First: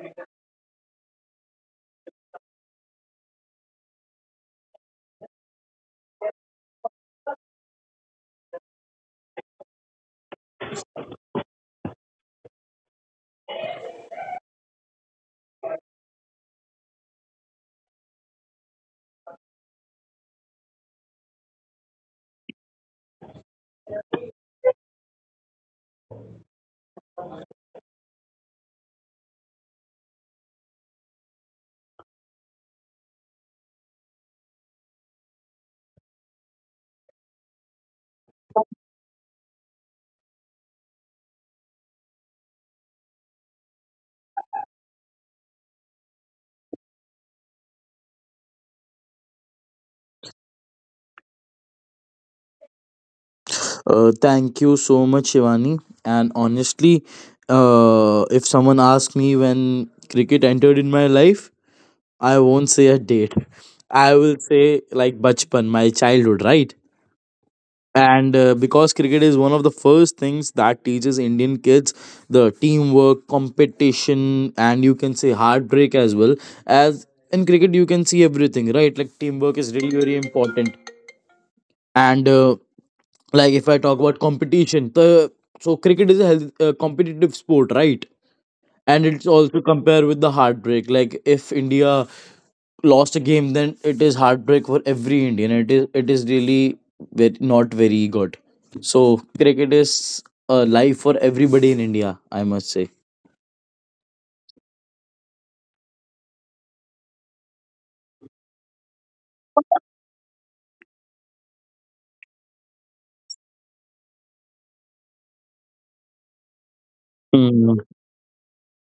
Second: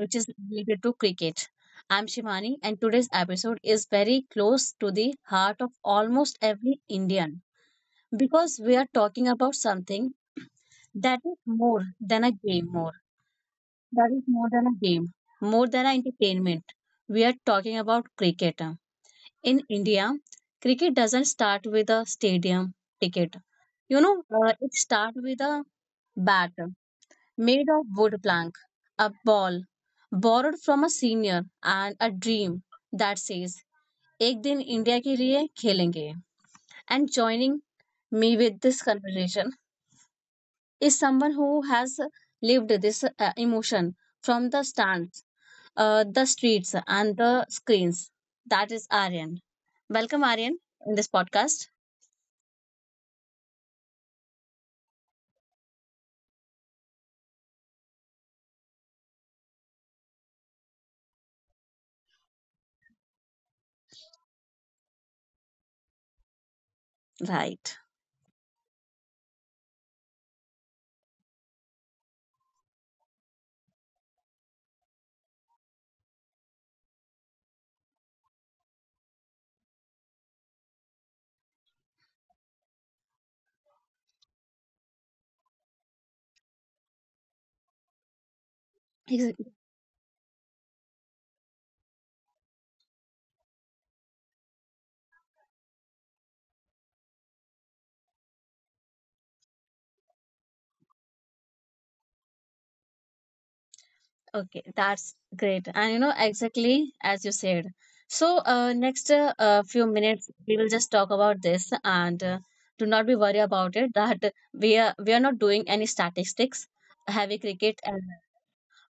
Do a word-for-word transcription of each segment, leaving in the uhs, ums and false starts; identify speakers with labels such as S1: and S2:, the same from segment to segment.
S1: which is related to cricket. I'm Shivani, and today's episode is very close to the heart of almost every Indian because we are talking about something that is more than a game, more that is more than a game, more than an entertainment. We are talking about cricket. In India, cricket doesn't start with a stadium ticket. You know, uh, it starts with a bat made of wood plank, a ball borrowed from a senior, and a dream that says, एक दिन India के लिए खेलेंगे. And joining me with this conversation is someone who has lived this uh, emotion from the stands, uh, the streets, and the screens. That is Aryan. Welcome, Aryan, in this podcast.
S2: Uh, thank you so much, Shivani. And honestly, uh, if someone asks me when cricket entered in my life, I won't say a date. I will say like bachpan, my childhood, right?
S1: Right.
S2: And uh, because cricket is one of the first things that teaches Indian kids the teamwork, competition, and you can say heartbreak as well. As in cricket, you can see everything, right? Like teamwork is really very important and uh, like if I talk about competition the so cricket is a health, uh, competitive sport right and it's
S1: Ex-
S2: also compared with the heartbreak like if india lost a game then it is heartbreak for every indian it is it is really very, not very good so cricket is a life for everybody in india I must say.
S1: Okay, that's great. And you know, exactly as you said. So, uh, next uh, uh, few minutes, we will just talk about this and uh, do not be worried about it that we are we are not doing any statistics, heavy
S2: Mm.
S1: cricket, and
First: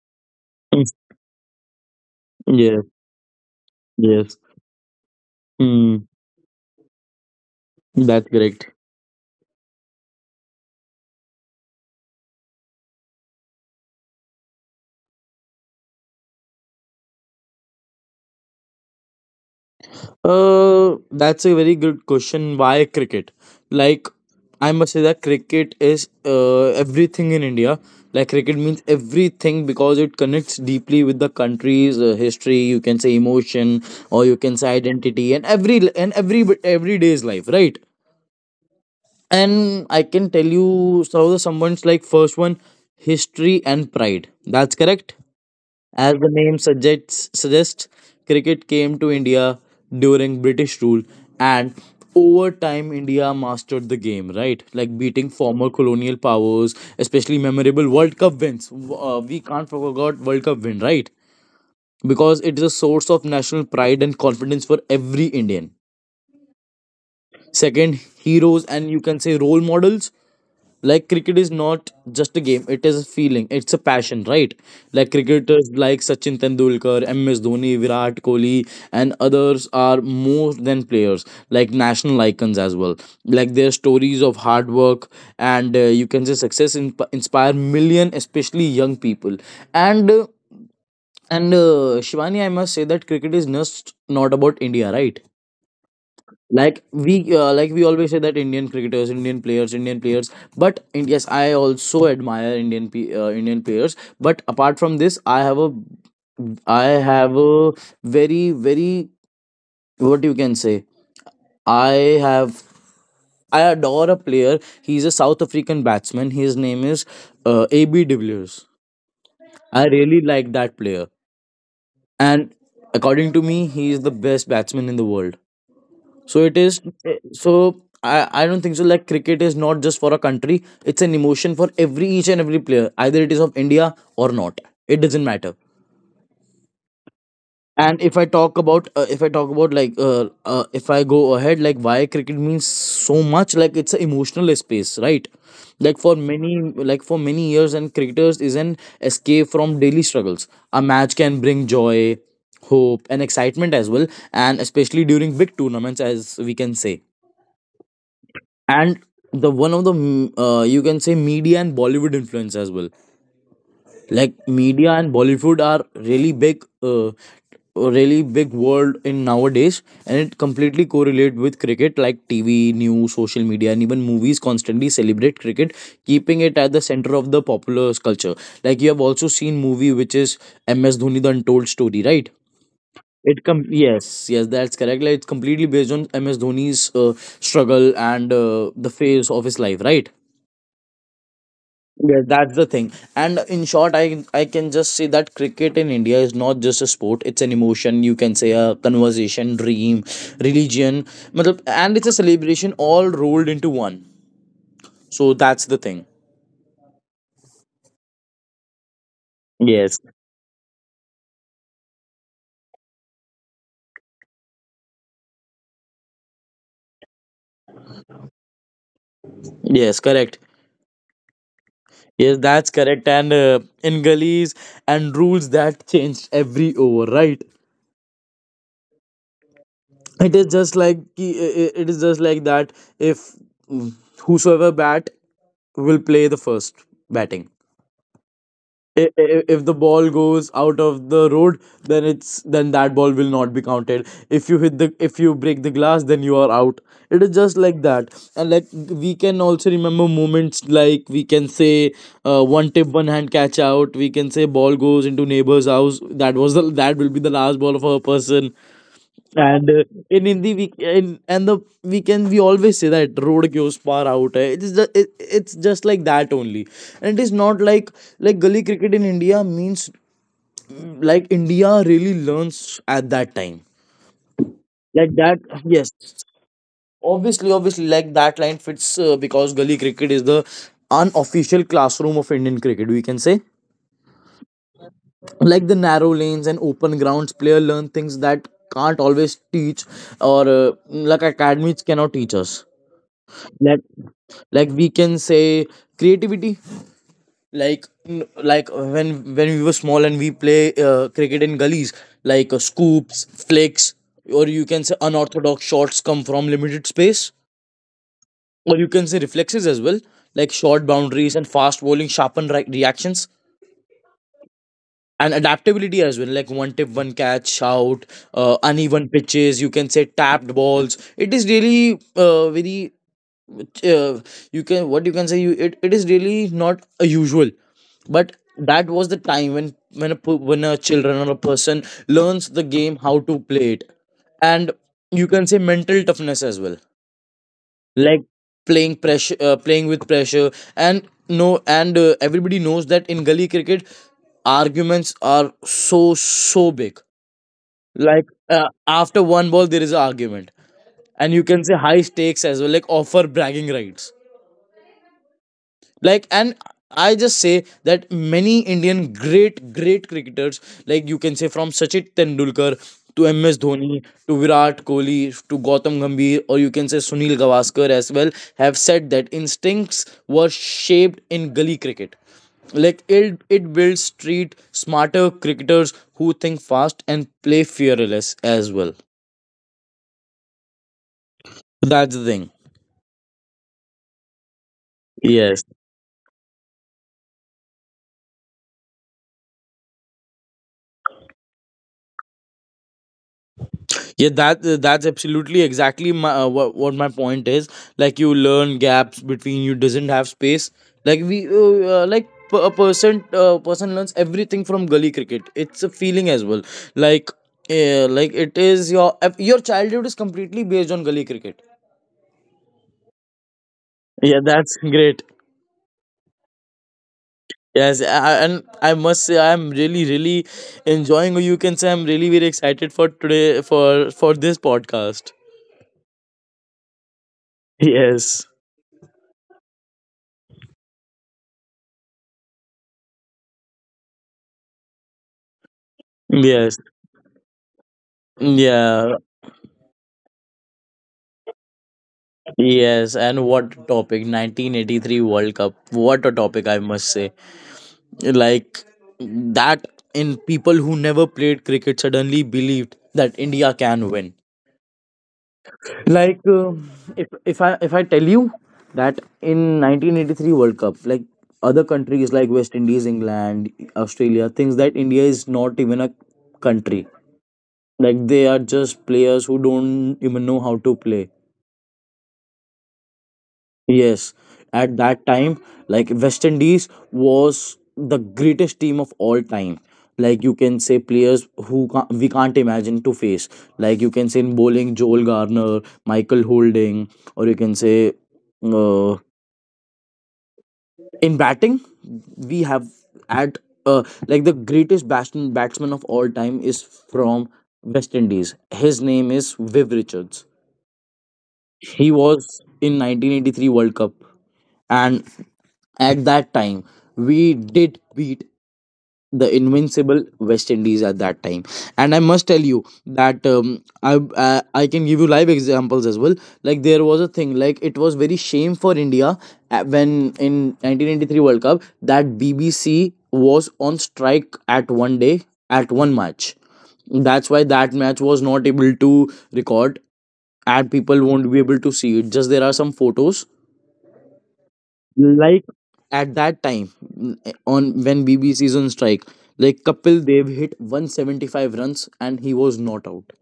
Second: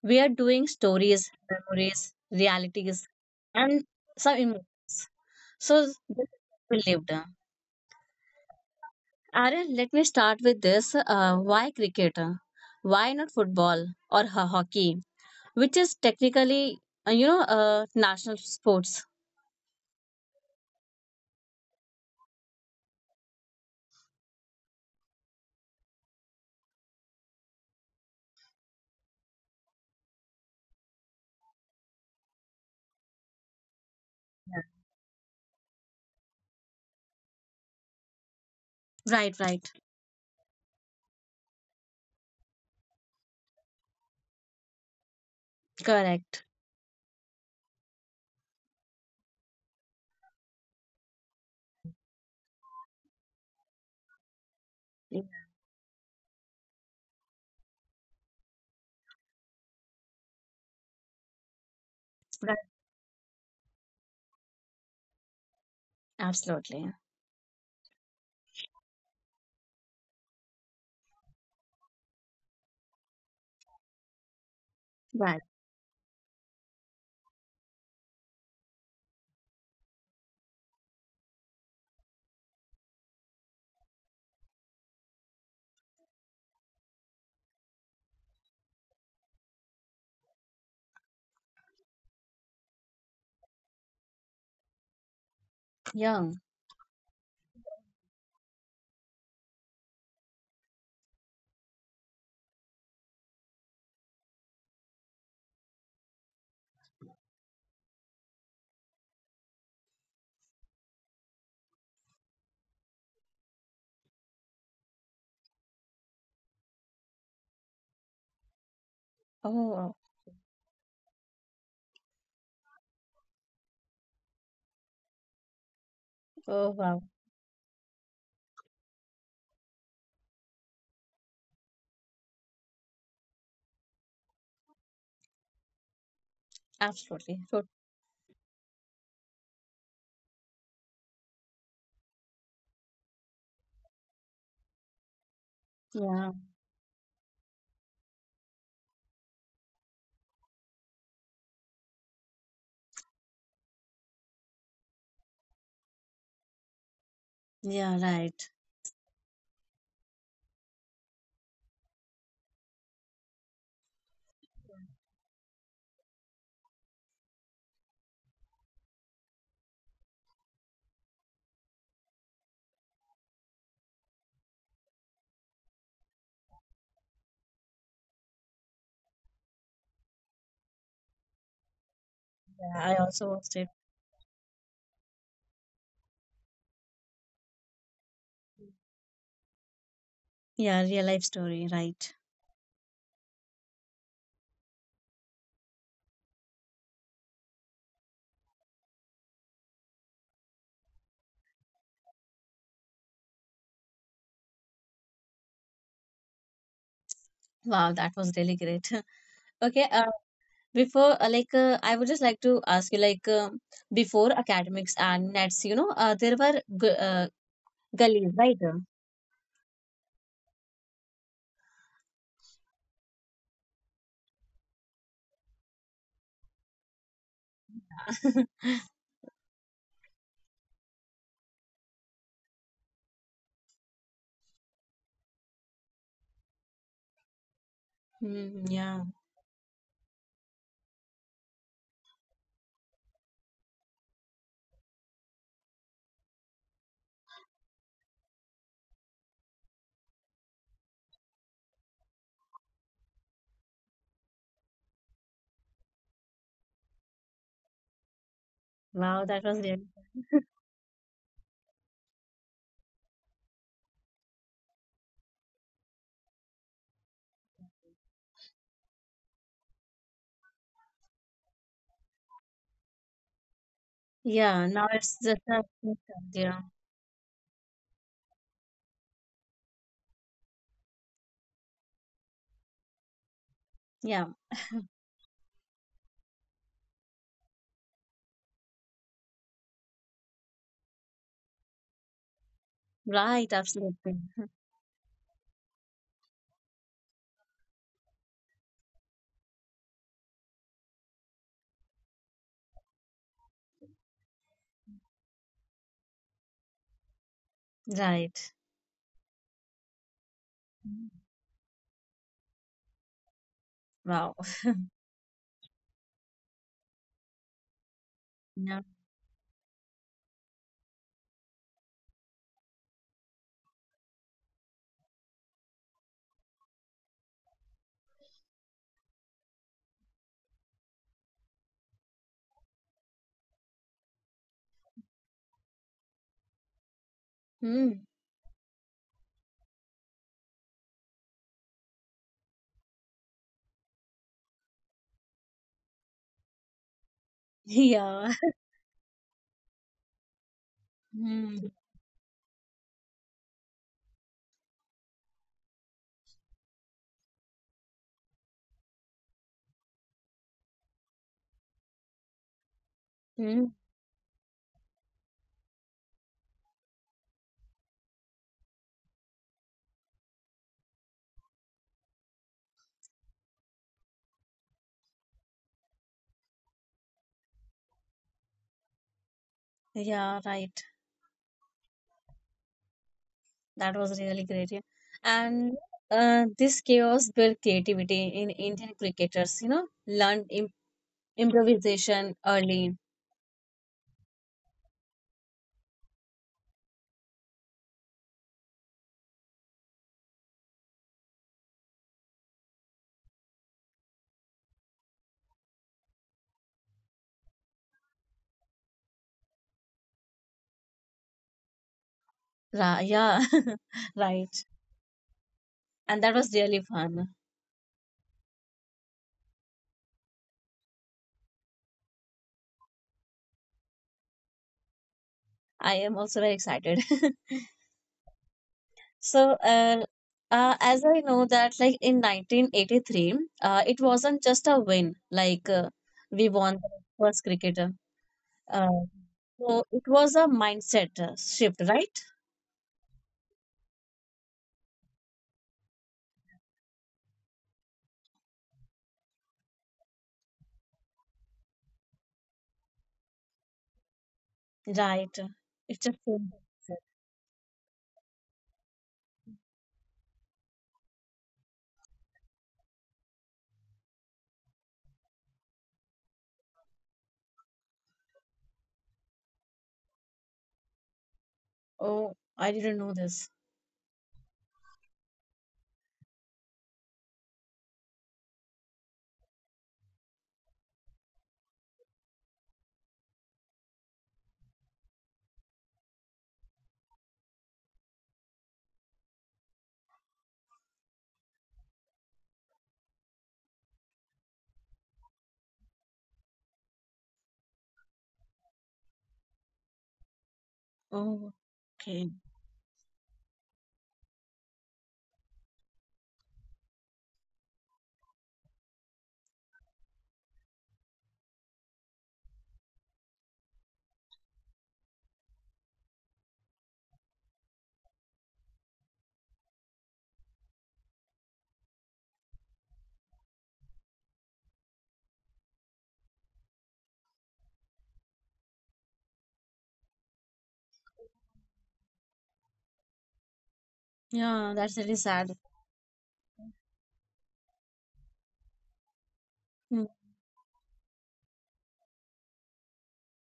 S1: we are doing stories, memories,
S2: yes,
S1: realities, and some
S2: yes.
S1: emotions. So,
S2: Mm.
S1: this we lived.
S2: That's correct.
S1: Aryan, let me start with this. Uh, why cricket? Why not football or ho- hockey? Which is technically uh, you know uh, national sports.
S2: Uh, that's a very good question. Why cricket? Like, I must say that cricket is uh, everything in India. Like, cricket means everything because it connects deeply with the country's uh, history. You can say emotion, or you can say identity, and every and every every day's life, right?
S1: Right, right,
S2: And I can tell you so someone's like first one history and pride, that's correct. As the
S1: correct.
S2: name suggests suggests cricket came to india during british rule and over time india mastered the game right like
S1: Yes,
S2: beating former colonial powers especially memorable world cup wins W- uh, we can't forget world cup win right because
S1: right,
S2: it is a source of national pride and confidence for every indian.
S1: absolutely.
S2: Second, heroes and you can say role models. Like cricket is not just a game, it is a feeling, it's a passion, right? Like
S1: Right.
S2: cricketers like Sachin Tendulkar, M S Dhoni, Virat Kohli, and others are more than players, like national icons as well. Like their stories of hard work and uh, you can say success in inspire million, especially young people. And uh, and uh, Shivani, I must say that cricket is just not about India, right?
S1: Yeah.
S2: like we uh, like we always say that indian cricketers indian players indian players but in, yes I also admire indian pe- uh, indian players but apart from this i have a i have a very very what you can say I have I adore a player he's a south african batsman his name is uh, ab de villiers.
S1: Oh,
S2: I
S1: wow.
S2: really like that player and according to me he is the best batsman in the world. So it
S1: Oh,
S2: is.
S1: wow.
S2: So I, I don't think so. Like cricket is not just for a country; it's an emotion for every each and every player. Either it is of India or not. It doesn't matter.
S1: Absolutely. So,
S2: And if I talk about uh, if I talk about like uh, uh, if I go ahead like why cricket means so much like it's an emotional space right like for
S1: yeah.
S2: many like for many years and cricketers is an escape from daily struggles, a match can bring joy hope and excitement as well and especially during big tournaments as we can say.
S1: Yeah. Right.
S2: And the one of the mm, uh, you can say media and bollywood influence as well like media and bollywood are really big uh, really big world in nowadays and it completely correlate with cricket like tv news social media and even movies constantly celebrate cricket keeping it at the center of the popular culture. Like you have also seen movie which is ms dhoni the untold story right
S1: Yeah, I also
S2: it
S1: watched
S2: com
S1: it.
S2: yes, yes, that's correct. Like it's completely based on M S Dhoni's uh, struggle and uh, the phase of his life, right?
S1: Yeah, real life story. Right.
S2: Yeah, that's the thing. And in short, I I can just say that cricket in India is not just a sport; it's an emotion. You can say a conversation, dream, religion, मतलब- and it's a celebration all rolled into one. So that's the thing.
S1: Wow, that was really great. Okay.
S2: Yes.
S1: Uh, before, uh, like, uh, I would just like to ask you, like, um before academics and nets, you know, uh, there were gu- uh, gullies, right?
S2: Yes, correct. Yes, that's correct. And uh, in gullies and rules that changed every over, right? It is just like ki- i- i- it is just like that if mm, whosoever bat will play the first batting.
S1: Mm, yeah.
S2: I- i- if the ball goes out of the road then it's then that ball will not be counted. If you hit the if you break the glass then you are out. It is just like that. And like we can also remember moments like we can say uh, one tip one hand catch out we can say ball goes into neighbor's house that was the that will be the last ball of a person.
S1: Wow, that was
S2: and
S1: really.
S2: uh, in Hindi we in and the we can we always say that road goes far out hai. It is just, it, it's just like that only. And it is not like like gully cricket in India means mm, like India really learns at that time
S1: Yeah, now
S2: like
S1: it's just
S2: that
S1: a.
S2: yes.
S1: Yeah.
S2: Obviously, obviously like that line fits uh, because gully cricket is the unofficial classroom of Indian cricket we can say.
S1: Yeah,
S2: Like the narrow lanes and open grounds player learn things that can't always teach or uh, like academies cannot teach us.
S1: right,
S2: Let
S1: absolutely.
S2: like we can say creativity like n- like uh, when when we were small and we play uh, cricket in gullies like uh, scoops flicks or you can say unorthodox shots come from limited space
S1: Right.
S2: or you can say reflexes as well like short
S1: Mm.
S2: boundaries and fast bowling sharpen re- reactions
S1: Wow.
S2: and adaptability as well like one tip one catch out, uh,
S1: Yeah.
S2: uneven pitches you can say tapped balls. It is really uh, very uh, you can what you can say you it, it is really not a usual but that was the time when when a p- when a children or a person learns the game how to play it and you can say mental toughness as well.
S1: Mm.
S2: Like playing pressure uh, playing with pressure and no and uh, everybody knows that in gully cricket arguments are so so big
S1: Yeah.
S2: like uh, after one ball there is an argument and you can
S1: Mm.
S2: say high stakes as well like offer bragging rights like. And I just say that many indian great great cricketers like you can say from sachin tendulkar to ms
S1: Mm.
S2: dhoni to virat kohli to gautam gambhir or you can say sunil gavaskar as well have said that instincts were shaped in gully cricket. Like it, it builds street smarter cricketers who think fast and play fearless as well.
S1: Yeah, right.
S2: That's the thing.
S1: That was really great. Yeah.
S2: Yes.
S1: And uh, this chaos built creativity in Indian cricketers, you know, learned im improvisation early.
S2: Yeah, that that's absolutely exactly my uh, what, what my point is. Like you learn gaps between you doesn't have space. Like we uh, uh, like p- a person uh, person learns everything from gully cricket. It's a feeling as well. Like uh, like it is your your childhood is completely based on gully cricket.
S1: Ra yeah,
S2: Yeah,
S1: right.
S2: that's great.
S1: And that was really fun.
S2: Yes, I, and I must say I'm really, really enjoying. Or you can say I'm really, very excited for today for for this podcast.
S1: I am also very excited.
S2: Yes.
S1: So, uh, uh, as I know that, like in nineteen eighty-three, uh, it wasn't just a win, like uh, we won
S2: Yes.
S1: the first cricketer. Uh,
S2: Yeah.
S1: so it was a mindset uh, shift, right?
S2: Yes, and what a topic? nineteen eighty-three World Cup. What a topic, I must say. Like that, in people who never played cricket suddenly believed that India can win.
S1: Right. It's a changed the
S2: Like uh,
S1: mindset.
S2: if if I if I tell you that in nineteen eighty-three World Cup, like other countries like West Indies, England, Australia, thinks that India is not even a country. Like they are just players who don't even know how to play.
S1: Oh, I didn't know this.
S2: Yes, at that time, like West Indies was the greatest team of all time. Like you can say players who ca we can't imagine to face. Like you can say in bowling, Joel Garner, Michael Holding, or you can say uh, in batting, we have at uh, like the greatest batsman batsman of all time is from West Indies. His name is Viv Richards.
S1: Oh,
S2: He
S1: okay.
S2: was in nineteen eighty-three World Cup, and at that time we did beat the invincible West Indies at that time. And I must tell you that um, I uh, I can give you live examples as well. Like there was a thing like it was very shame for India uh, when in nineteen eighty-three World Cup that B B C was on strike at one day at one match that's why that match was not able to record and people won't be able to see it just there are some photos.
S1: Yeah, that's really sad.
S2: Like at that time n- on when bbc is on strike like
S1: Hmm.
S2: kapil dev hit one hundred seventy-five runs and he was not out.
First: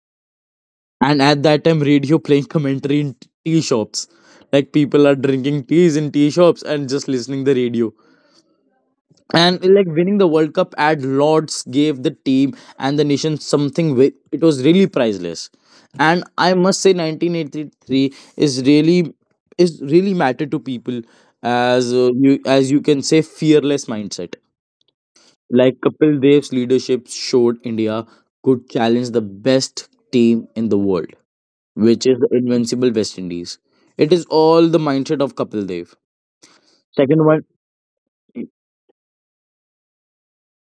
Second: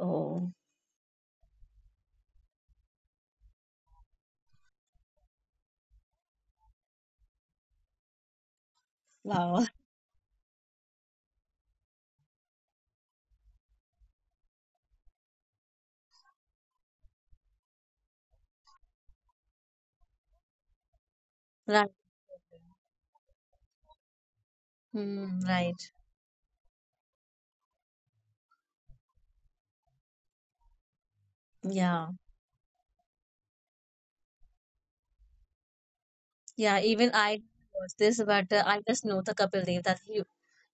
S1: Oh,
S2: And at that time radio playing commentary in t- tea shops like people are drinking teas in tea shops and just listening the radio.
S1: wow.
S2: And like winning the world cup at lords gave the team and the nation something wi- it was really priceless. And I must say nineteen eighty-three is really is really matter to people
S1: Right.
S2: as uh, you as you can say fearless mindset.
S1: Hmm,
S2: Like
S1: right.
S2: kapil dev's leadership showed india could challenge the best team in the world which
S1: Yeah.
S2: is the invincible west indies. It is all the mindset of kapil dev.
S1: Yeah, even
S2: Second
S1: I
S2: one,
S1: watched this, but uh, I just know the Kapil Dev that he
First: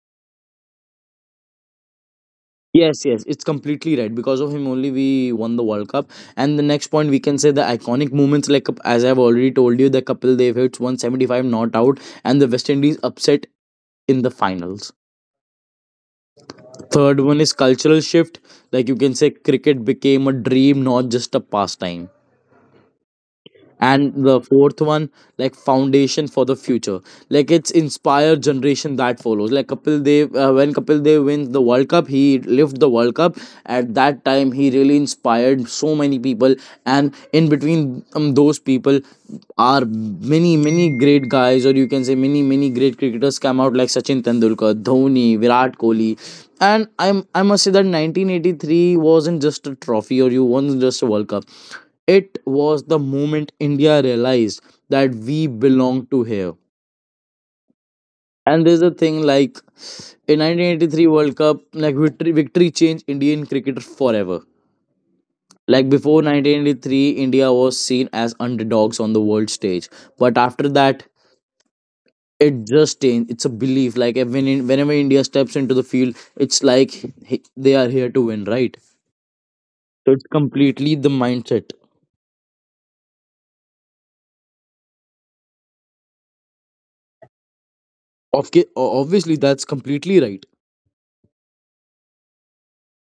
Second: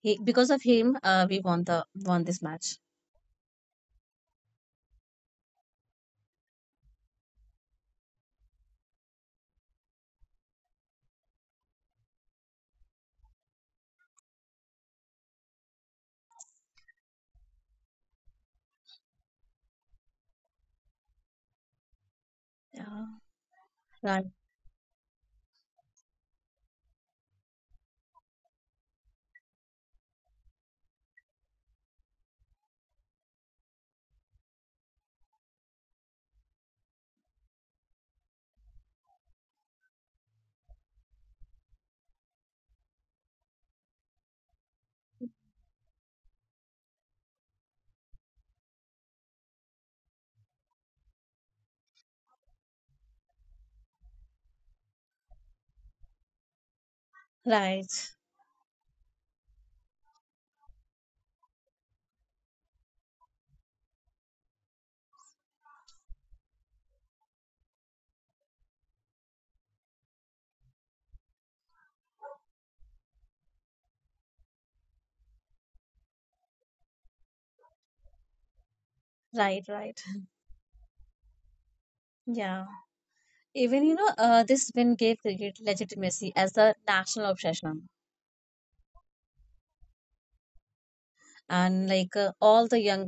S1: He because of him, uh, we won the won this match.
S2: yes, yes, it's completely right. Because of him only we won the World Cup. And the next point we can say the iconic moments, like as I've already told you, the Kapil Dev hits one seventy-five not out and the West Indies upset in the finals. Third one is cultural shift. Like you can say cricket became a dream, not just a pastime.
S1: Yeah.
S2: And
S1: Right.
S2: the fourth one, like foundation for the future, like it's inspired generation that follows. Like Kapil Dev, uh, when Kapil Dev wins the World Cup, he lived the World Cup. At that time he really inspired so many people. And in between um, those people are many many great guys, or you can say many many great cricketers come out, like Sachin Tendulkar, Dhoni, Virat Kohli. And i'm i must say that nineteen eighty-three wasn't just a trophy, or you won just a World Cup. It was the moment India realized that we belong to here.
S1: Right.
S2: And there's a thing like in nineteen eighty-three World Cup, like victory, victory changed Indian cricket forever. Like before nineteen eighty-three, India was seen as underdogs on the world stage. But after that, it just changed. It's a belief. Like eh, when in, whenever India steps into the field, it's like he- they are here to win, right?
S1: Right. Right.
S2: So it's completely the mindset.
S1: Yeah. Even you know, uh, this win gave cricket legitimacy as the national obsession,
S2: Of Obviously, that's completely right.
S1: and like uh, all the young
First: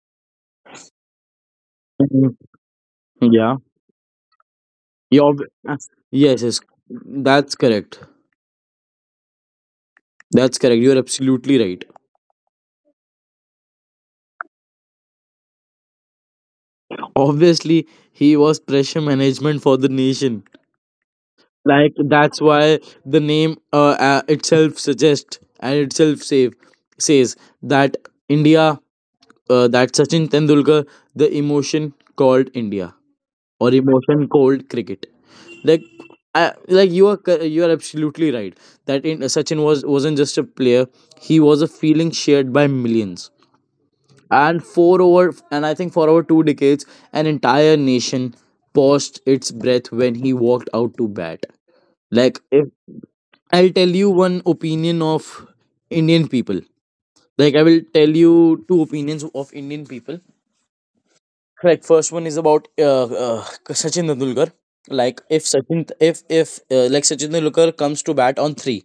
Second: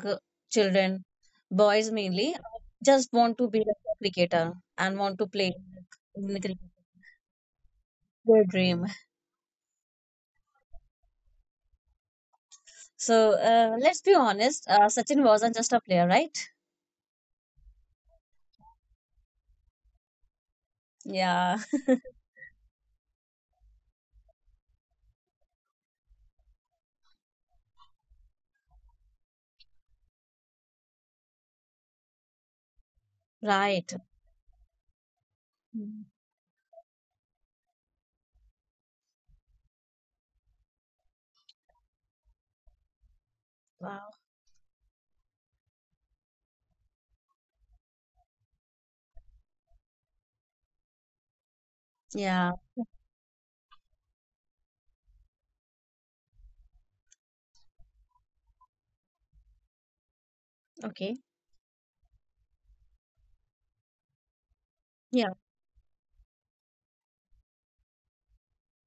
S1: children, boys mainly,
S2: Mhm.
S1: just want to
S2: Yeah.
S1: be like a cricketer and want
S2: You
S1: to
S2: ob-
S1: play
S2: uh,
S1: in the
S2: yes,
S1: cricket.
S2: yes, That's correct.
S1: Their dream.
S2: That's correct. You're absolutely right.
S1: So uh, let's be honest, uh, Sachin wasn't just a player, right?
S2: Obviously, he was pressure management for the nation.
S1: Yeah,
S2: Like that's why the name uh, uh, itself suggests and itself save, says that India, uh, that Sachin Tendulkar, the emotion called India, or
S1: right.
S2: emotion called cricket. Like,
S1: Mm.
S2: I, like you are cor- you are absolutely right that in, Sachin was wasn't just a player; he was a feeling shared by millions.
S1: Wow.
S2: And for over and I think for over two decades an entire nation paused its breath when he walked out to bat. Like
S1: Yeah.
S2: if I'll tell you one opinion of Indian people, like I will tell you two opinions of Indian people.
S1: Okay.
S2: Like first one is about uh, uh, Sachin Tendulkar. Like
S1: Yeah.
S2: if sachin if if uh, like sachin Tendulkar comes to bat on three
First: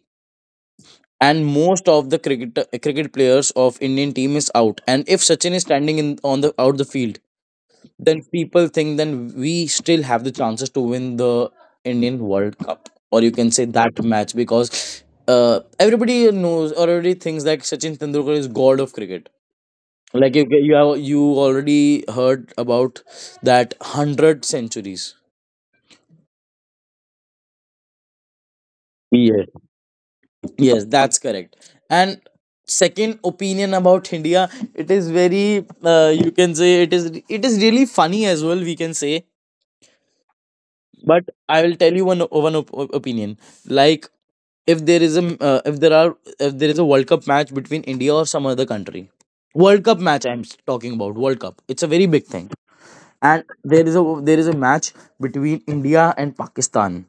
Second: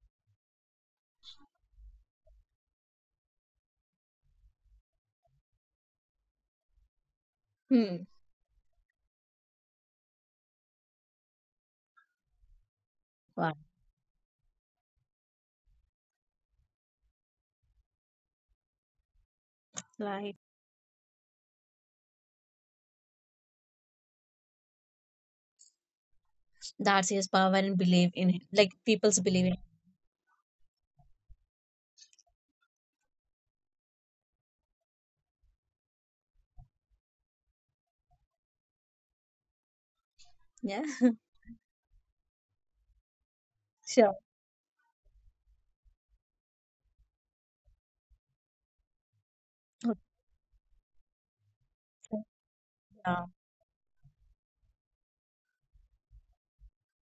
S2: and most of the cricket cricket players of Indian team is out, and if Sachin is standing in on the out the field,
S1: Hmm.
S2: then people think then we still have the chances to win the Indian World Cup, or you can
S1: Wow.
S2: say that match, because uh, everybody knows or already thinks that Sachin Tendulkar is god of cricket. Like
S1: Right.
S2: you, you have you already heard about that hundred centuries.
S1: That's his power and believe in him. Like people's believe
S2: Yes.
S1: in him.
S2: Yes, that's correct. And second opinion about India, it is very uh, you can say it is, it is really funny as well. We can say,
S1: Yeah.
S2: but I will tell you one one op- op- opinion. Like
S1: Sure.
S2: if there is a m- uh, if there are if there is a World Cup match between India or some other country, World Cup match, i'm s- talking about World Cup, it's a very
S1: Okay.
S2: big thing,
S1: Yeah.
S2: and there is a, there is a match between India and Pakistan.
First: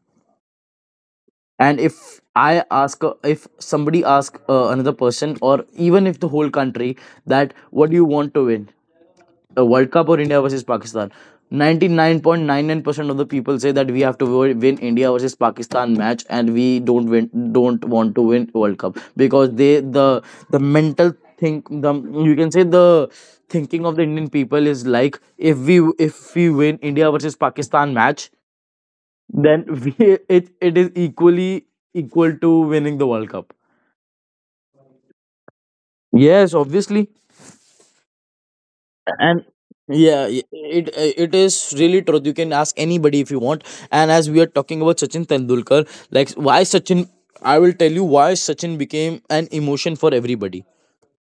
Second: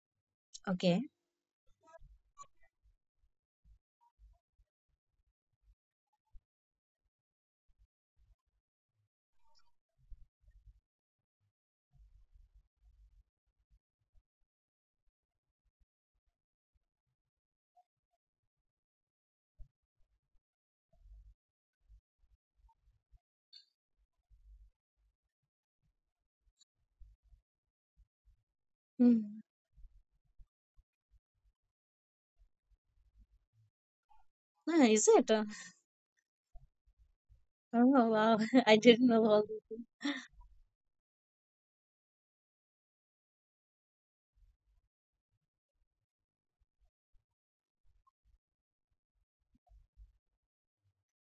S1: Okay.
S2: And if I ask uh, if somebody ask uh, another person or even if the whole country that what do you want to win, a World Cup or India versus Pakistan, ninety-nine point nine nine percent of the people say that we have to wo- win India versus Pakistan match and we don't win, don't want to win World Cup. Because they the the mental think, the, you can say, the thinking of the Indian people is like if we if we win India versus Pakistan match,
S1: Hmm.
S2: then we it, it is equally equal to winning the World Cup.
S1: Ah, is it? Uh,
S2: Yes, obviously.
S1: Oh wow. I didn't know all
S2: And
S1: this.
S2: yeah, i- it it is really truth, you can ask anybody if you want. And as we are talking about Sachin Tendulkar, like why Sachin, I will tell you why Sachin became an emotion for everybody.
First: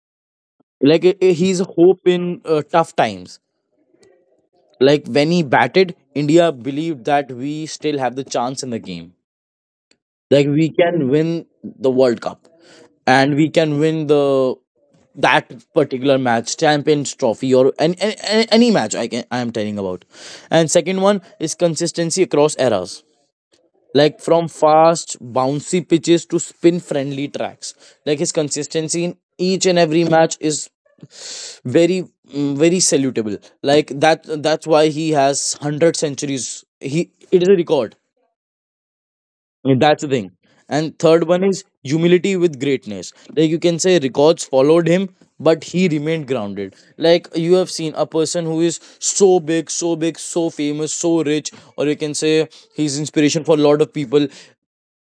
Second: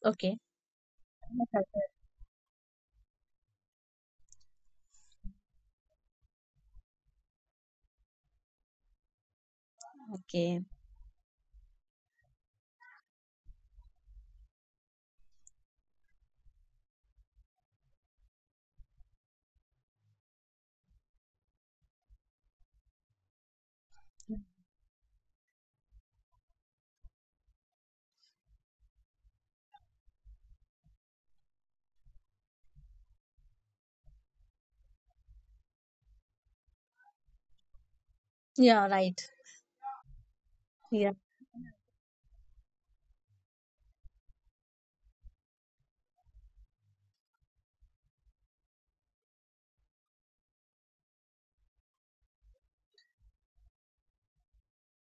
S1: Okay.
S2: Like i- i- he's a hope in uh, tough times. Like when he batted, India believed that we still have the chance in the game. Like
S1: Okay.
S2: we can win the World Cup and we can win the, that particular match, champions trophy, or any, any, any match I can, I am telling about. And second one is consistency across eras, like from fast bouncy pitches to spin friendly tracks. Like his consistency in each and every match is very, mm, very salutable. Like that that's why he has one hundred centuries. He, it is a record.
S1: Yeah, right.
S2: That's the thing. And
S1: Yeah.
S2: third one is humility with greatness. Like you can say records followed him, but he remained grounded. Like you have seen a person who is so big, so big, so famous, so rich, or you can say he's inspiration for a lot of people.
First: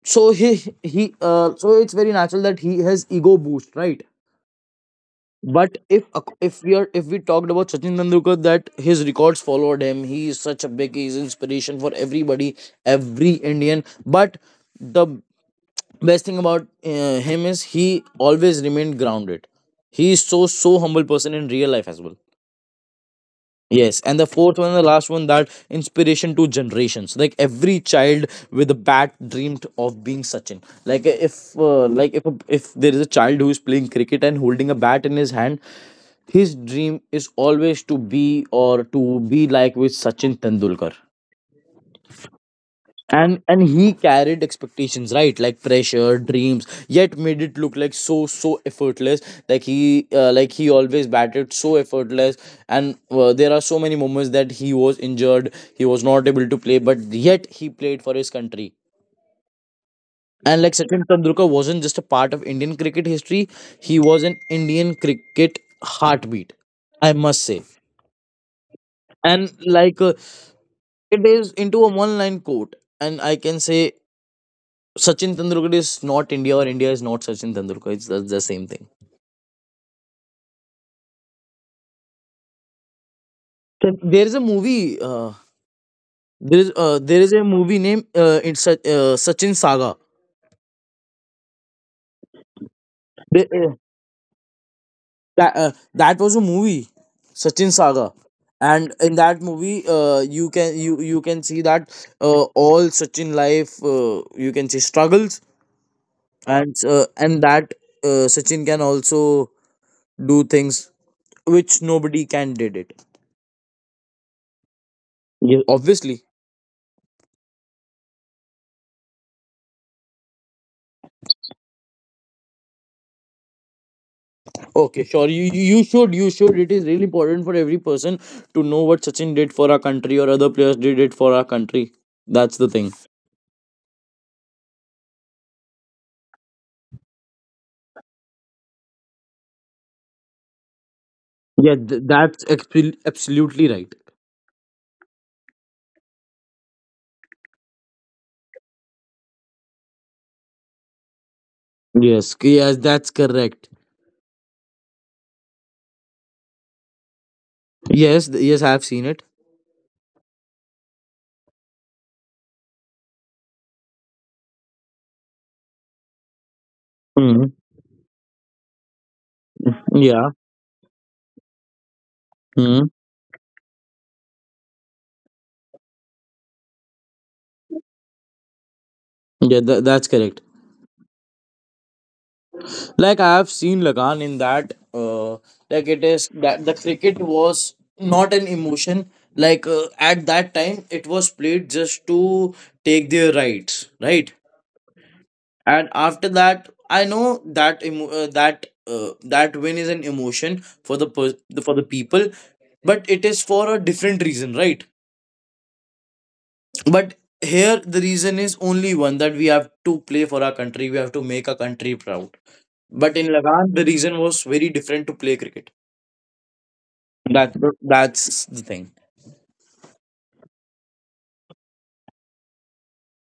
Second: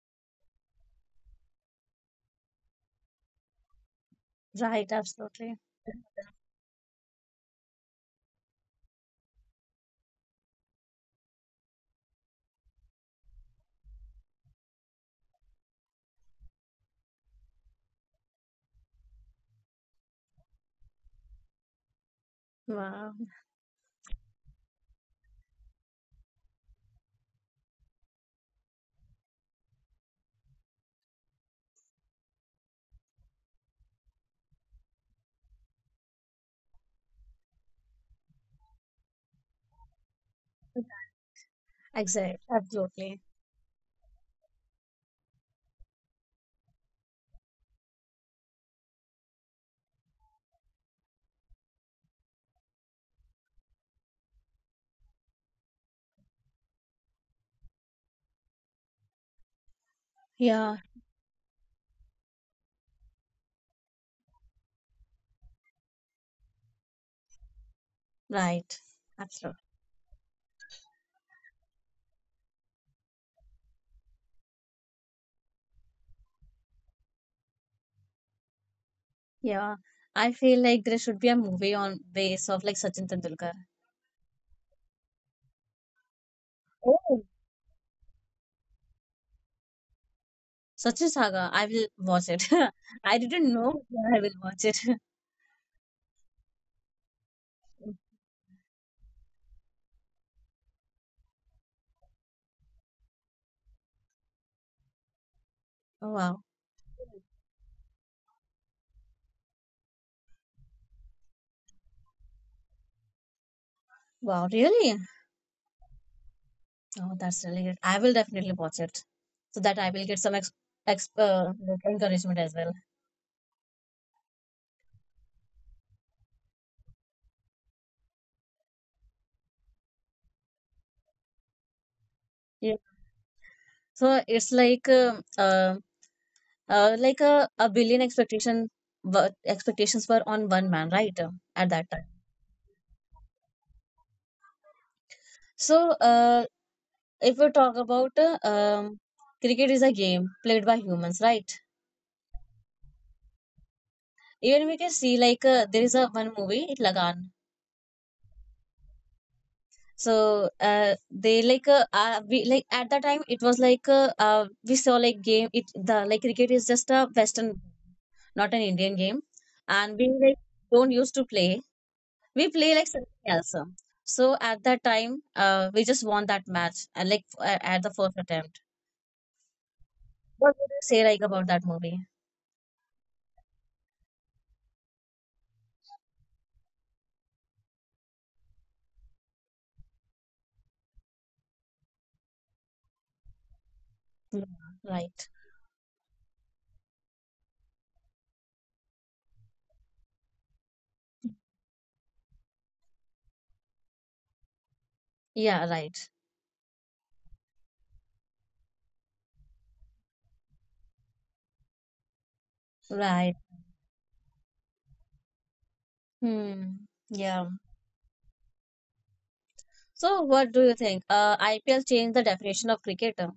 S2: So he he uh, so it's very natural that he has ego boost, right?
S1: Right, absolutely.
S2: But if ac- if we are if we talked about Sachin Tendulkar, that his records followed him, he is such a big, he's inspiration for everybody, every Indian. But the best thing about uh, him is he always remained grounded. He is so so humble person in real life as well.
S1: Wow.
S2: Yes, and the fourth one, the last one, that inspiration to generations. Like every child with a bat dreamed of being Sachin. Like uh, if uh, like if if there is a child who is playing cricket and holding a bat in his hand, his dream is always to be, or to be like with Sachin Tendulkar.
S1: Exactly. Absolutely.
S2: And and he carried expectations, right? Like pressure dreams, yet made it look like so so effortless. Like he uh, like he always batted so effortless. And uh, there are so many moments that he was injured, he was not able to play, but yet he played for his country. And like
S1: Yeah.
S2: Sachin Tendulkar wasn't just a part of Indian cricket history, he was an Indian cricket heartbeat, I must say.
S1: Right.
S2: And
S1: Absolutely.
S2: like uh, it is into a one line quote, and I can say Sachin Tendulkar is not India or India is not Sachin Tendulkar. It's the, the same thing.
S1: Yeah. I feel like there should be a movie on base of like Sachin Tendulkar.
S2: So there is a movie. Uh, there is uh, there
S1: Oh,
S2: is a movie named uh, it's Sa- uh, Sachin Saga.
S1: Sachin Saga. I will watch it. I
S2: There-
S1: didn't
S2: uh,
S1: know, but I will watch it.
S2: that uh, that was a movie, Sachin Saga, and in that movie, uh, you can you you can see that uh, all Sachin life, uh, you can see struggles.
S1: Oh, wow.
S2: And uh, and that uh, Sachin can also do things which nobody can did it.
S1: Wow, really?
S2: Yeah. Obviously.
S1: Oh, that's really good. I will definitely watch it so that I will get some ex ex uh, like encouragement as well.
S2: Okay, sure. You you you should, you should. It is really important for every person to know what Sachin did for our country or other players did it for our country. That's the
S1: Yeah.
S2: thing.
S1: So it's like um uh, uh, like a, a billion expectation but expectations were on one man, right? uh, At
S2: Yeah,
S1: that
S2: th-
S1: time.
S2: that's exp- absolutely right.
S1: So uh, if we talk about uh, um, cricket is a game played by humans, right?
S2: Yes, c- yes, that's correct.
S1: Even we can see like uh, there is a one movie Lagan.
S2: Yes, th- yes, I have seen it.
S1: So uh, they like uh, uh we like at that time it was like uh, uh we saw like game it the like cricket is just a
S2: Mm.
S1: Western not an Indian game and we
S2: Yeah.
S1: like don't used to play we play
S2: Mm.
S1: like something else. uh. So at that time uh we just won that match and like uh, at the first attempt.
S2: Yeah, tha- that's correct.
S1: What would you say like about that movie?
S2: Like I have seen Lagan in that. Uh, like it is that the cricket was not an emotion. Like uh, at that time, it was played just to take their rights, right?
S1: Yeah, right.
S2: And after that I know that emo- uh, that uh, that win is an emotion for the per- for the people, but it is for a different reason, right?
S1: Yeah, right.
S2: But here the reason is only one, that we have to play for our country, we have to make our country proud. But in
S1: Right.
S2: Lagan the reason was very different to play cricket.
S1: Hmm. Yeah.
S2: That, that's the thing.
S1: So what do you think? Uh, I P L changed the definition of cricket. uh?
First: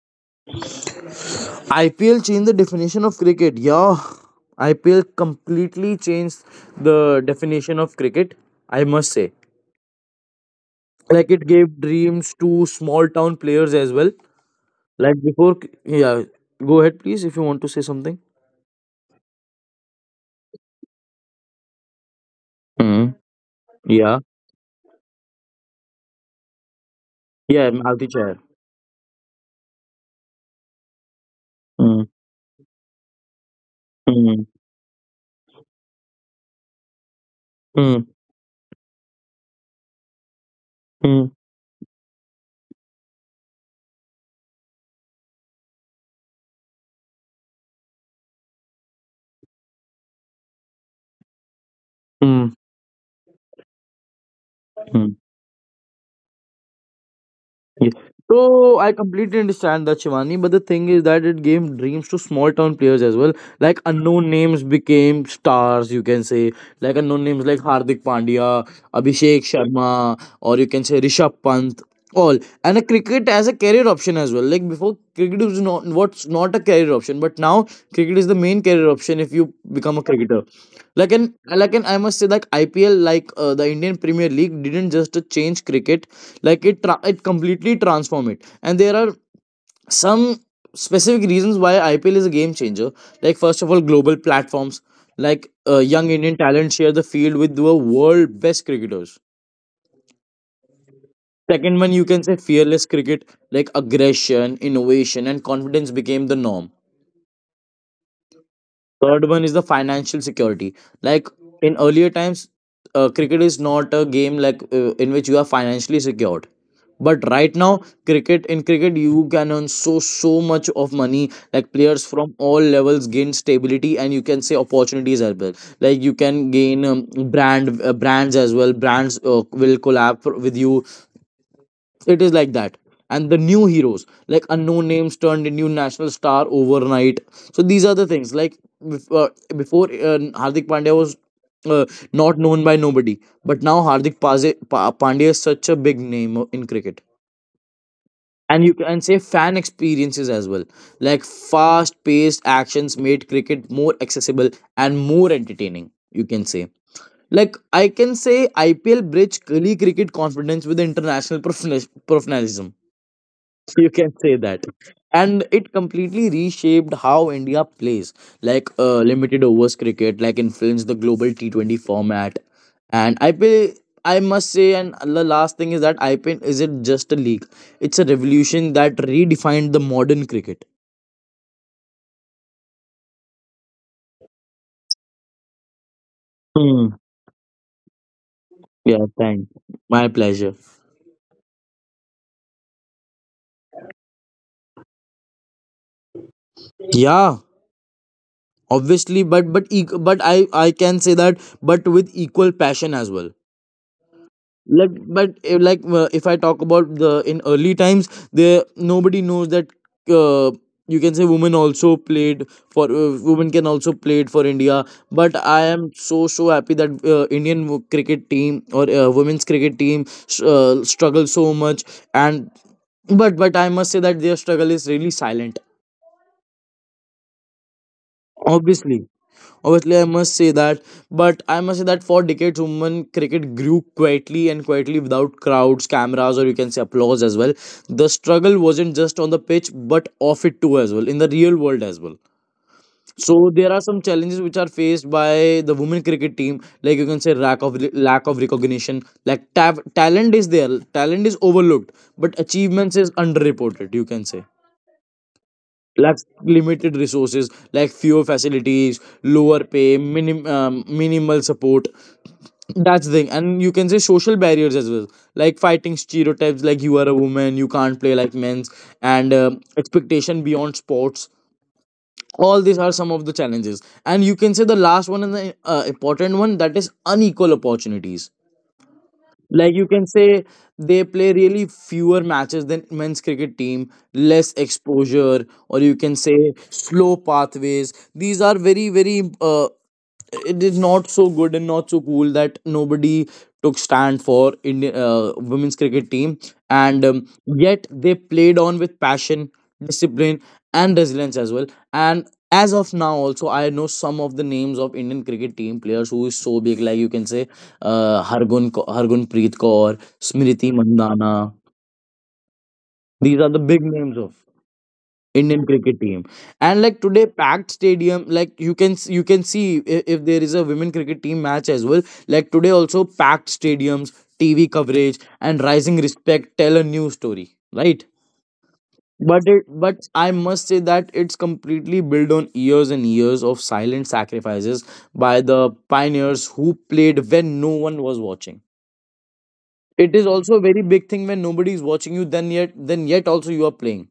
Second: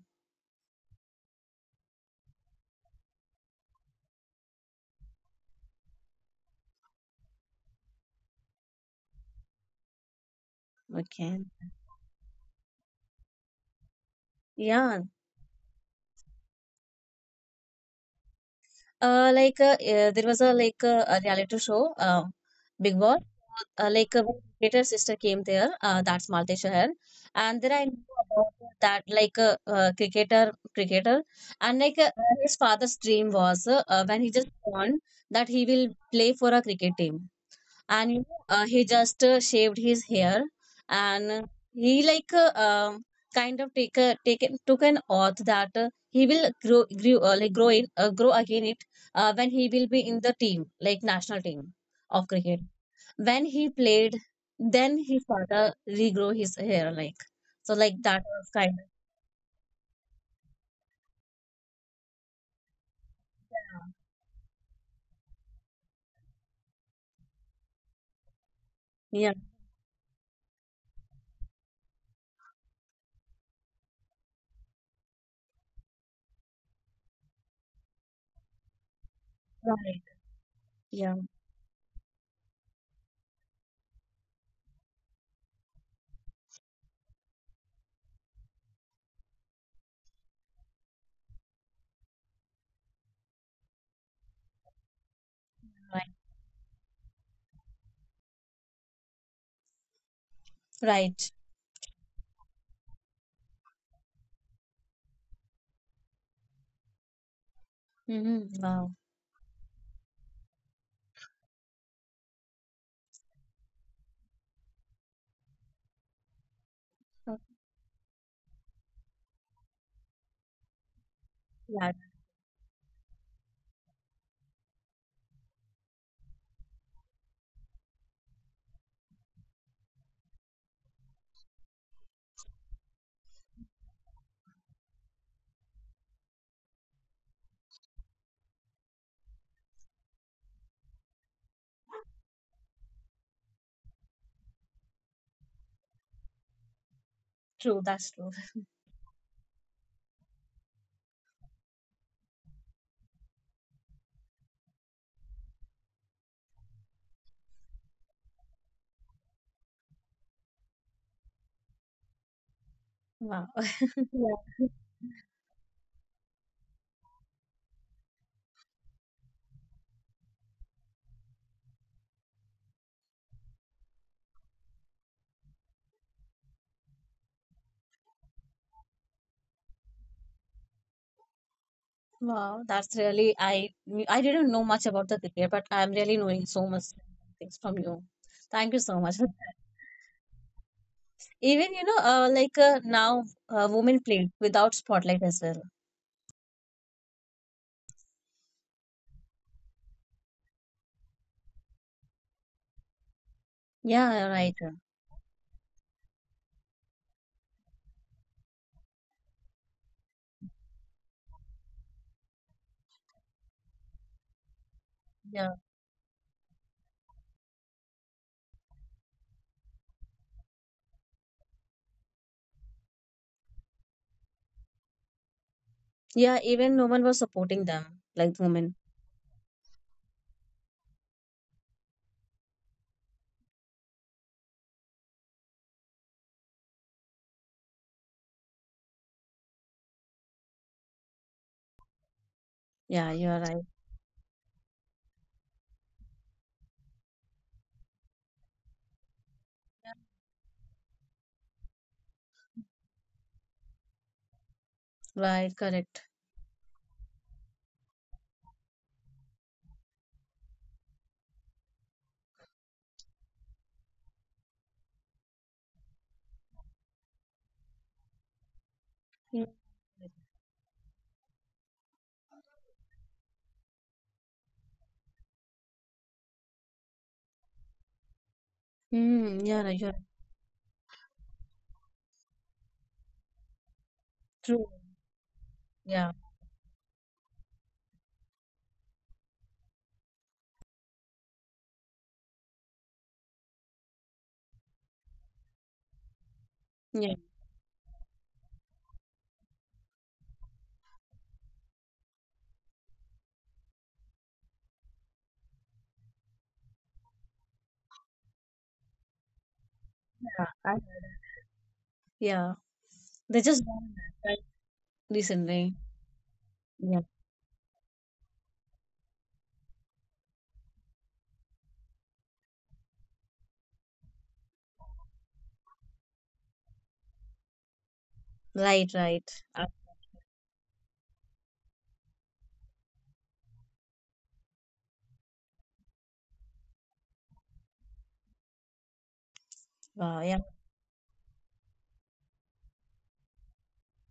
S2: I P L changed the definition of cricket. Yeah, I P L completely changed the definition of cricket, I must say. Like
S1: Okay.
S2: it gave dreams to small town players as well.
S1: Yeah,
S2: Like before, yeah, go ahead please if you want to say something.
S1: Uh, like uh, uh, there was a like uh, a reality show, uh, Big
S2: Mm.
S1: Boss. Uh, like
S2: Yeah.
S1: uh, when Gator sister came there, uh, that's Malti Shahar, and
S2: Yeah,
S1: there I
S2: I'm out the
S1: knew
S2: chair.
S1: about that like uh, uh, cricketer, cricketer, and like
S2: Mm.
S1: uh, his father's dream was uh, uh, when he
S2: Mm.
S1: just born that he will play for a cricket team
S2: Mm.
S1: and you know, uh, he just uh, shaved his hair
S2: Mm.
S1: and he like uh, um, kind of take a taken took an oath that uh, he will grow grew, uh, like grow in uh, grow again it uh, when he will be in the team like national team of cricket when he played then
S2: Mm.
S1: his father regrow his hair like so
S2: Yeah.
S1: like that was
S2: So
S1: kind
S2: I completely understand that Shivani, but the thing is that it gave dreams to small town players as well. Like
S1: of
S2: unknown names became stars, you can say. Like unknown names like Hardik Pandya,
S1: yeah
S2: Abhishek Sharma, or you can say Rishabh Pant, all. And a cricket as a career option as well. Like before, cricket was not what's not a career option, but now cricket is the main career option if you become
S1: right
S2: a cricketer. Like
S1: yeah
S2: an like an I must say like I P L, like uh, the Indian Premier League didn't just change cricket, like it tra- it completely transform it. And there are some specific reasons why IPL is a game changer. Like first of all, global platforms. Like uh, young
S1: right
S2: Indian talent share the field with the world best cricketers.
S1: right
S2: Second one, you can say fearless cricket, like aggression, innovation and confidence became the norm.
S1: mm-hmm. Wow
S2: Third one is the financial security. Like in earlier times, uh, cricket is not a game like uh, in which you are financially secured. But right now, cricket, in cricket you can earn so so much of money. Like
S1: yeah
S2: players from all levels gain stability, and you can say opportunities as well. Like you can gain um, brand, uh, brands as well. Brands uh, will collab for- with you, it is like that. And the new heroes like unknown names turned into national star overnight. So these are the things like bef- uh, before uh, Hardik Pandya was uh, not known by nobody, but now hardik Paze- pa- pandya is such a big name uh, in cricket.
S1: true that's true
S2: And you can say fan experiences as well, like fast paced actions made cricket more accessible and more entertaining, you can say. Like I can say IPL bridge gully cricket confidence with international professional- professionalism.
S1: wow
S2: You can say that.
S1: yeah.
S2: And it completely reshaped how India plays, like uh, limited overs cricket like influenced the global T twenty format and IPL, I must say. And the last thing is that IPL isn't just a league, it's a revolution that redefined the modern cricket.
S1: Wow, that's really I I didn't know much about the cricket, but I'm really knowing so much
S2: Hmm.
S1: things from you. Thank you so
S2: Yeah,
S1: much for
S2: thanks,
S1: that.
S2: my pleasure.
S1: Even you know, uh, like uh, now, uh, women played without spotlight as well.
S2: Yeah, obviously, but but eq- but i i can say that, but with equal passion as well.
S1: Yeah, you're right.
S2: Like but eh, like uh, if I talk about the in early times, there nobody knows that, uh, you can say women also played, for uh, women can also played for India. But
S1: Yeah,
S2: I am so so happy that uh, indian wo- cricket team or uh, women's cricket team s- uh, struggle so much. And but but I must say that their struggle is really silent.
S1: yeah. Even no one was supporting them, like women.
S2: Obviously. Obviously, I must say that, but I must say that for decades, women cricket grew quietly and quietly without crowds, cameras, or you can say applause as well. The struggle wasn't just on the pitch, but off it too as well, in the real world as well.
S1: Yeah, you're
S2: So
S1: right.
S2: there are some challenges which are faced by the women cricket team, like you can say lack of lack of recognition, like ta- talent is there, talent is overlooked, but achievements is underreported. You can say
S1: Right, correct.
S2: lack, limited resources like fewer facilities, lower pay, minim, um, minimal support, that's the thing. And you can say social barriers as well, like fighting stereotypes like you are a woman, you can't play like men's. And
S1: Yeah.
S2: um expectation beyond sports. All these are some of the challenges. And you can say the last one and the uh, important one, that is unequal opportunities.
S1: Mm, yeah,
S2: Like
S1: right,
S2: you
S1: you're right.
S2: can say they play really fewer matches than men's cricket team, less
S1: True.
S2: exposure or you
S1: Yeah,
S2: can say slow pathways. These are very very uh, it is not so good and not so cool that nobody took stand for Indian uh, women's cricket team, and
S1: yeah,
S2: um, yet they played on with passion, discipline, and resilience as well. And as of now, also I know some of the names of Indian cricket team players who is so big, like you can say, uh, Hargun Ko- Hargunpreet Kaur,
S1: yeah. I
S2: Smriti
S1: heard it.
S2: Mandana.
S1: Yeah,
S2: These
S1: they
S2: are the
S1: just
S2: big
S1: won
S2: names
S1: that,
S2: of.
S1: right,
S2: Indian
S1: recently.
S2: cricket team. And
S1: Yeah,
S2: like today, packed stadium. Like you can s- you can see i- if there is a women cricket team match as well. Like today, also packed stadiums, T V coverage, and rising respect tell a new story, right?
S1: right, right.
S2: But it
S1: Uh,
S2: but I must say that it's completely built on years and years of silent sacrifices by the pioneers who played when no one was watching. It
S1: wow,
S2: is
S1: yeah.
S2: also a very big thing when nobody is watching you. Then yet then yet also you are playing.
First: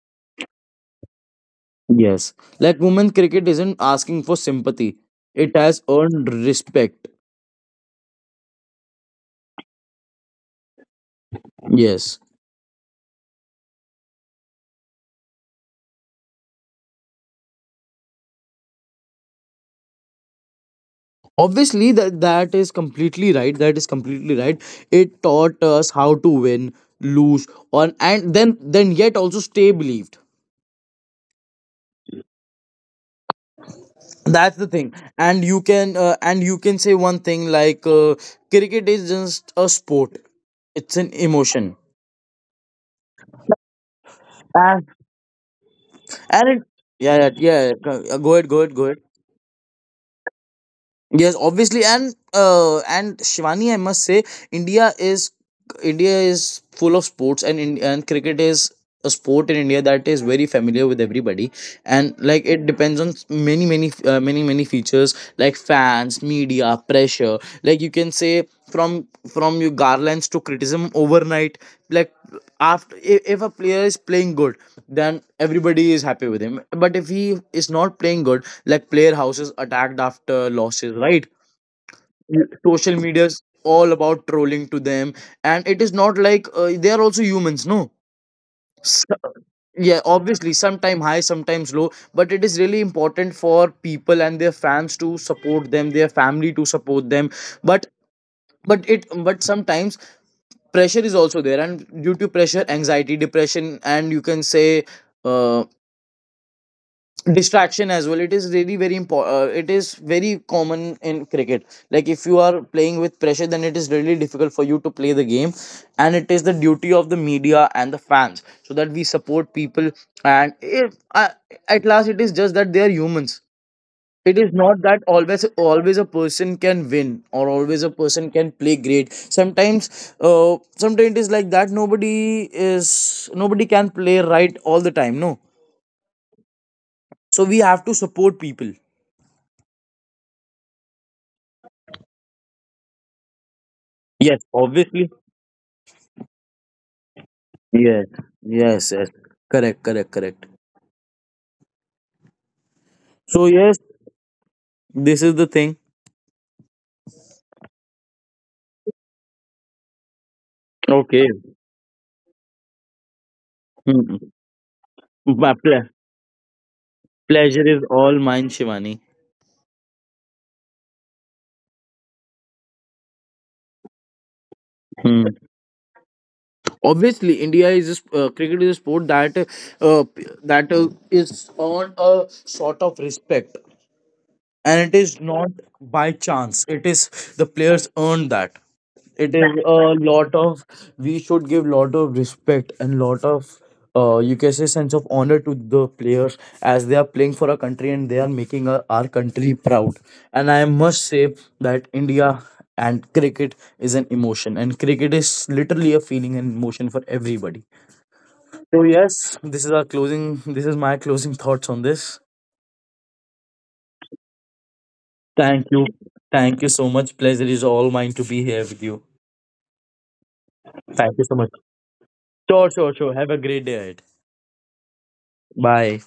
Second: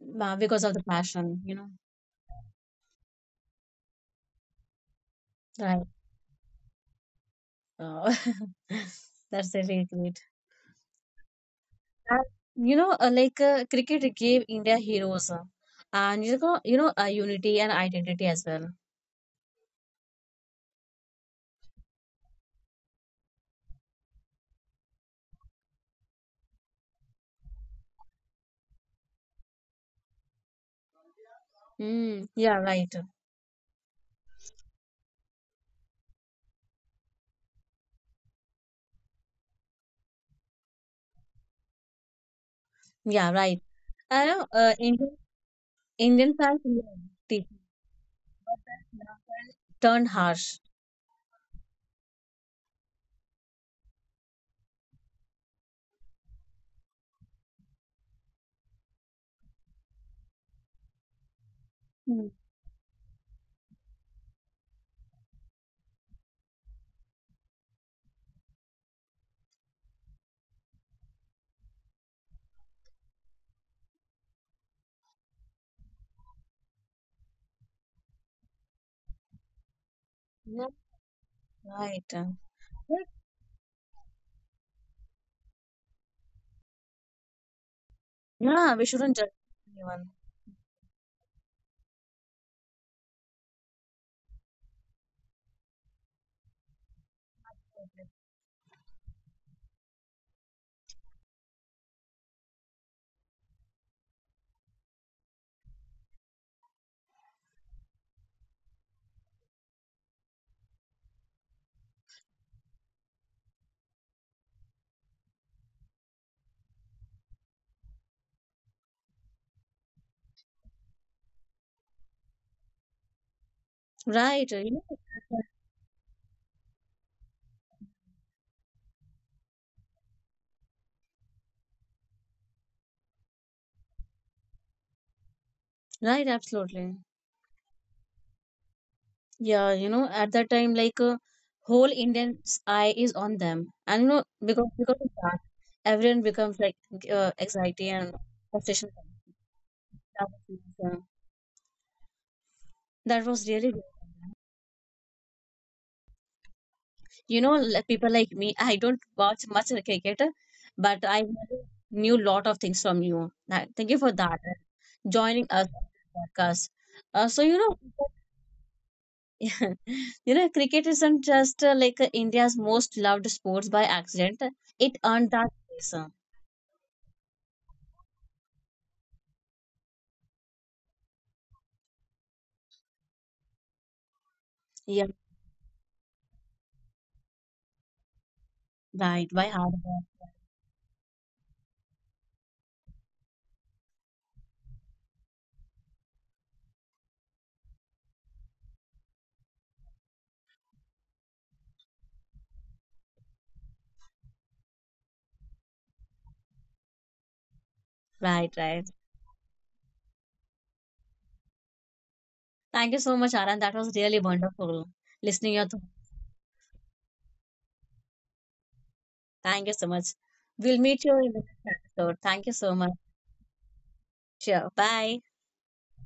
S1: Wow, because of the passion, you know.
S2: Yes. Like women cricket isn't asking for sympathy. It has
S1: Right.
S2: earned respect.
S1: Oh, that's really great.
S2: Yes.
S1: And, you know, uh, like uh, cricket gave India heroes, uh, and you know, you know, uh, unity and identity as well.
S2: Obviously that that is completely right. That is completely right. It taught us how to win, lose, on and then then yet also stay believed.
S1: Mm, yeah, right.
S2: That's the thing. And you can uh, and you can say one thing like uh, cricket is just a sport. It's an emotion.
S1: Yeah, right. I know, uh,
S2: And
S1: Indian Indian
S2: and it
S1: fans
S2: yeah, yeah,
S1: yeah,
S2: yeah. Go go ahead go ahead go ahead.
S1: turned harsh.
S2: Yes, obviously, and uh, and Shivani, I must say, India is India is full of sports, and in, and cricket is a sport in India that is very familiar with everybody, and
S1: Mm.
S2: like it depends on s- many many uh, many many features like fans, media, pressure. Like you can say from from your garlands to criticism overnight. Like after if, if a player is playing good, then everybody is happy with him. But if he is not playing good, like player houses attacked after
S1: Yeah,
S2: losses, right?
S1: right. Uh,
S2: L- social media's all about trolling to them, and it is not like uh, they are also humans, no.
S1: Yeah, we
S2: S-
S1: shouldn't judge
S2: yeah,
S1: anyone.
S2: obviously, sometime high sometimes low, but it is really important for people and their fans to support them, their family to support them. But but it but sometimes pressure is also there, and due to pressure anxiety depression, and you can say uh, distraction as well. It is really very important, uh, it is very common in cricket. Like if you are playing with pressure, then it is really difficult for you to play the game. And it is the duty of the media and the fans so that we support people. And if uh, at last, it is just that they are humans. It
S1: Right.
S2: is
S1: uh, You
S2: not
S1: know,
S2: that always always a person can win, or always a person can play great. Sometimes uh, sometimes it is like that, nobody is nobody can play right all the time, no.
S1: right. Absolutely.
S2: So we have to support people.
S1: Yeah, you know, at that time, like uh, whole Indian's eye is on them, and you know,
S2: Yes,
S1: because because of
S2: obviously.
S1: that, everyone becomes like uh, anxiety
S2: Yes,
S1: and obsession.
S2: yes, yes. Correct, correct,
S1: That
S2: correct.
S1: was yeah, that
S2: So
S1: was really
S2: yes,
S1: good.
S2: this is the thing.
S1: You know, like, people like me, I don't watch much cricket, but I
S2: Okay.
S1: knew lot of things from you. That, thank you for
S2: Hmm.
S1: that, uh, joining
S2: My
S1: us on
S2: ple-
S1: this podcast. Uh, so you
S2: Pleasure is
S1: know,
S2: all mine, Shivani.
S1: you know, cricket isn't just uh, like uh, India's most loved sports by accident. It
S2: Hmm.
S1: earned that place. uh.
S2: Obviously, India is a sp- uh, cricket is a sport that uh, p- that uh, is on a sort of respect. And it
S1: Yeah,
S2: is not by chance, it is the players earned that.
S1: right.
S2: It
S1: By
S2: is
S1: hard
S2: a
S1: work.
S2: lot of, we should give lot of respect and lot of uh, you can say sense of honor to the players, as they are playing for our country and they are making our, our country proud. And I must say that India and cricket is an emotion, and cricket is literally a feeling and emotion for everybody.
S1: Right,
S2: So
S1: right.
S2: yes, this is our closing, this is my closing thoughts on this.
S1: Thank you so much, Aran. That was really wonderful listening your
S2: Thank
S1: thoughts.
S2: you. Thank you so much. Pleasure is all mine to be here with you.
S1: Thank you so much. We'll meet you
S2: Thank you
S1: in
S2: so
S1: the
S2: much.
S1: next episode. Thank you
S2: Sure,
S1: so much.
S2: sure, sure. Have a great day ahead.
S1: Sure. Bye.
S2: Bye.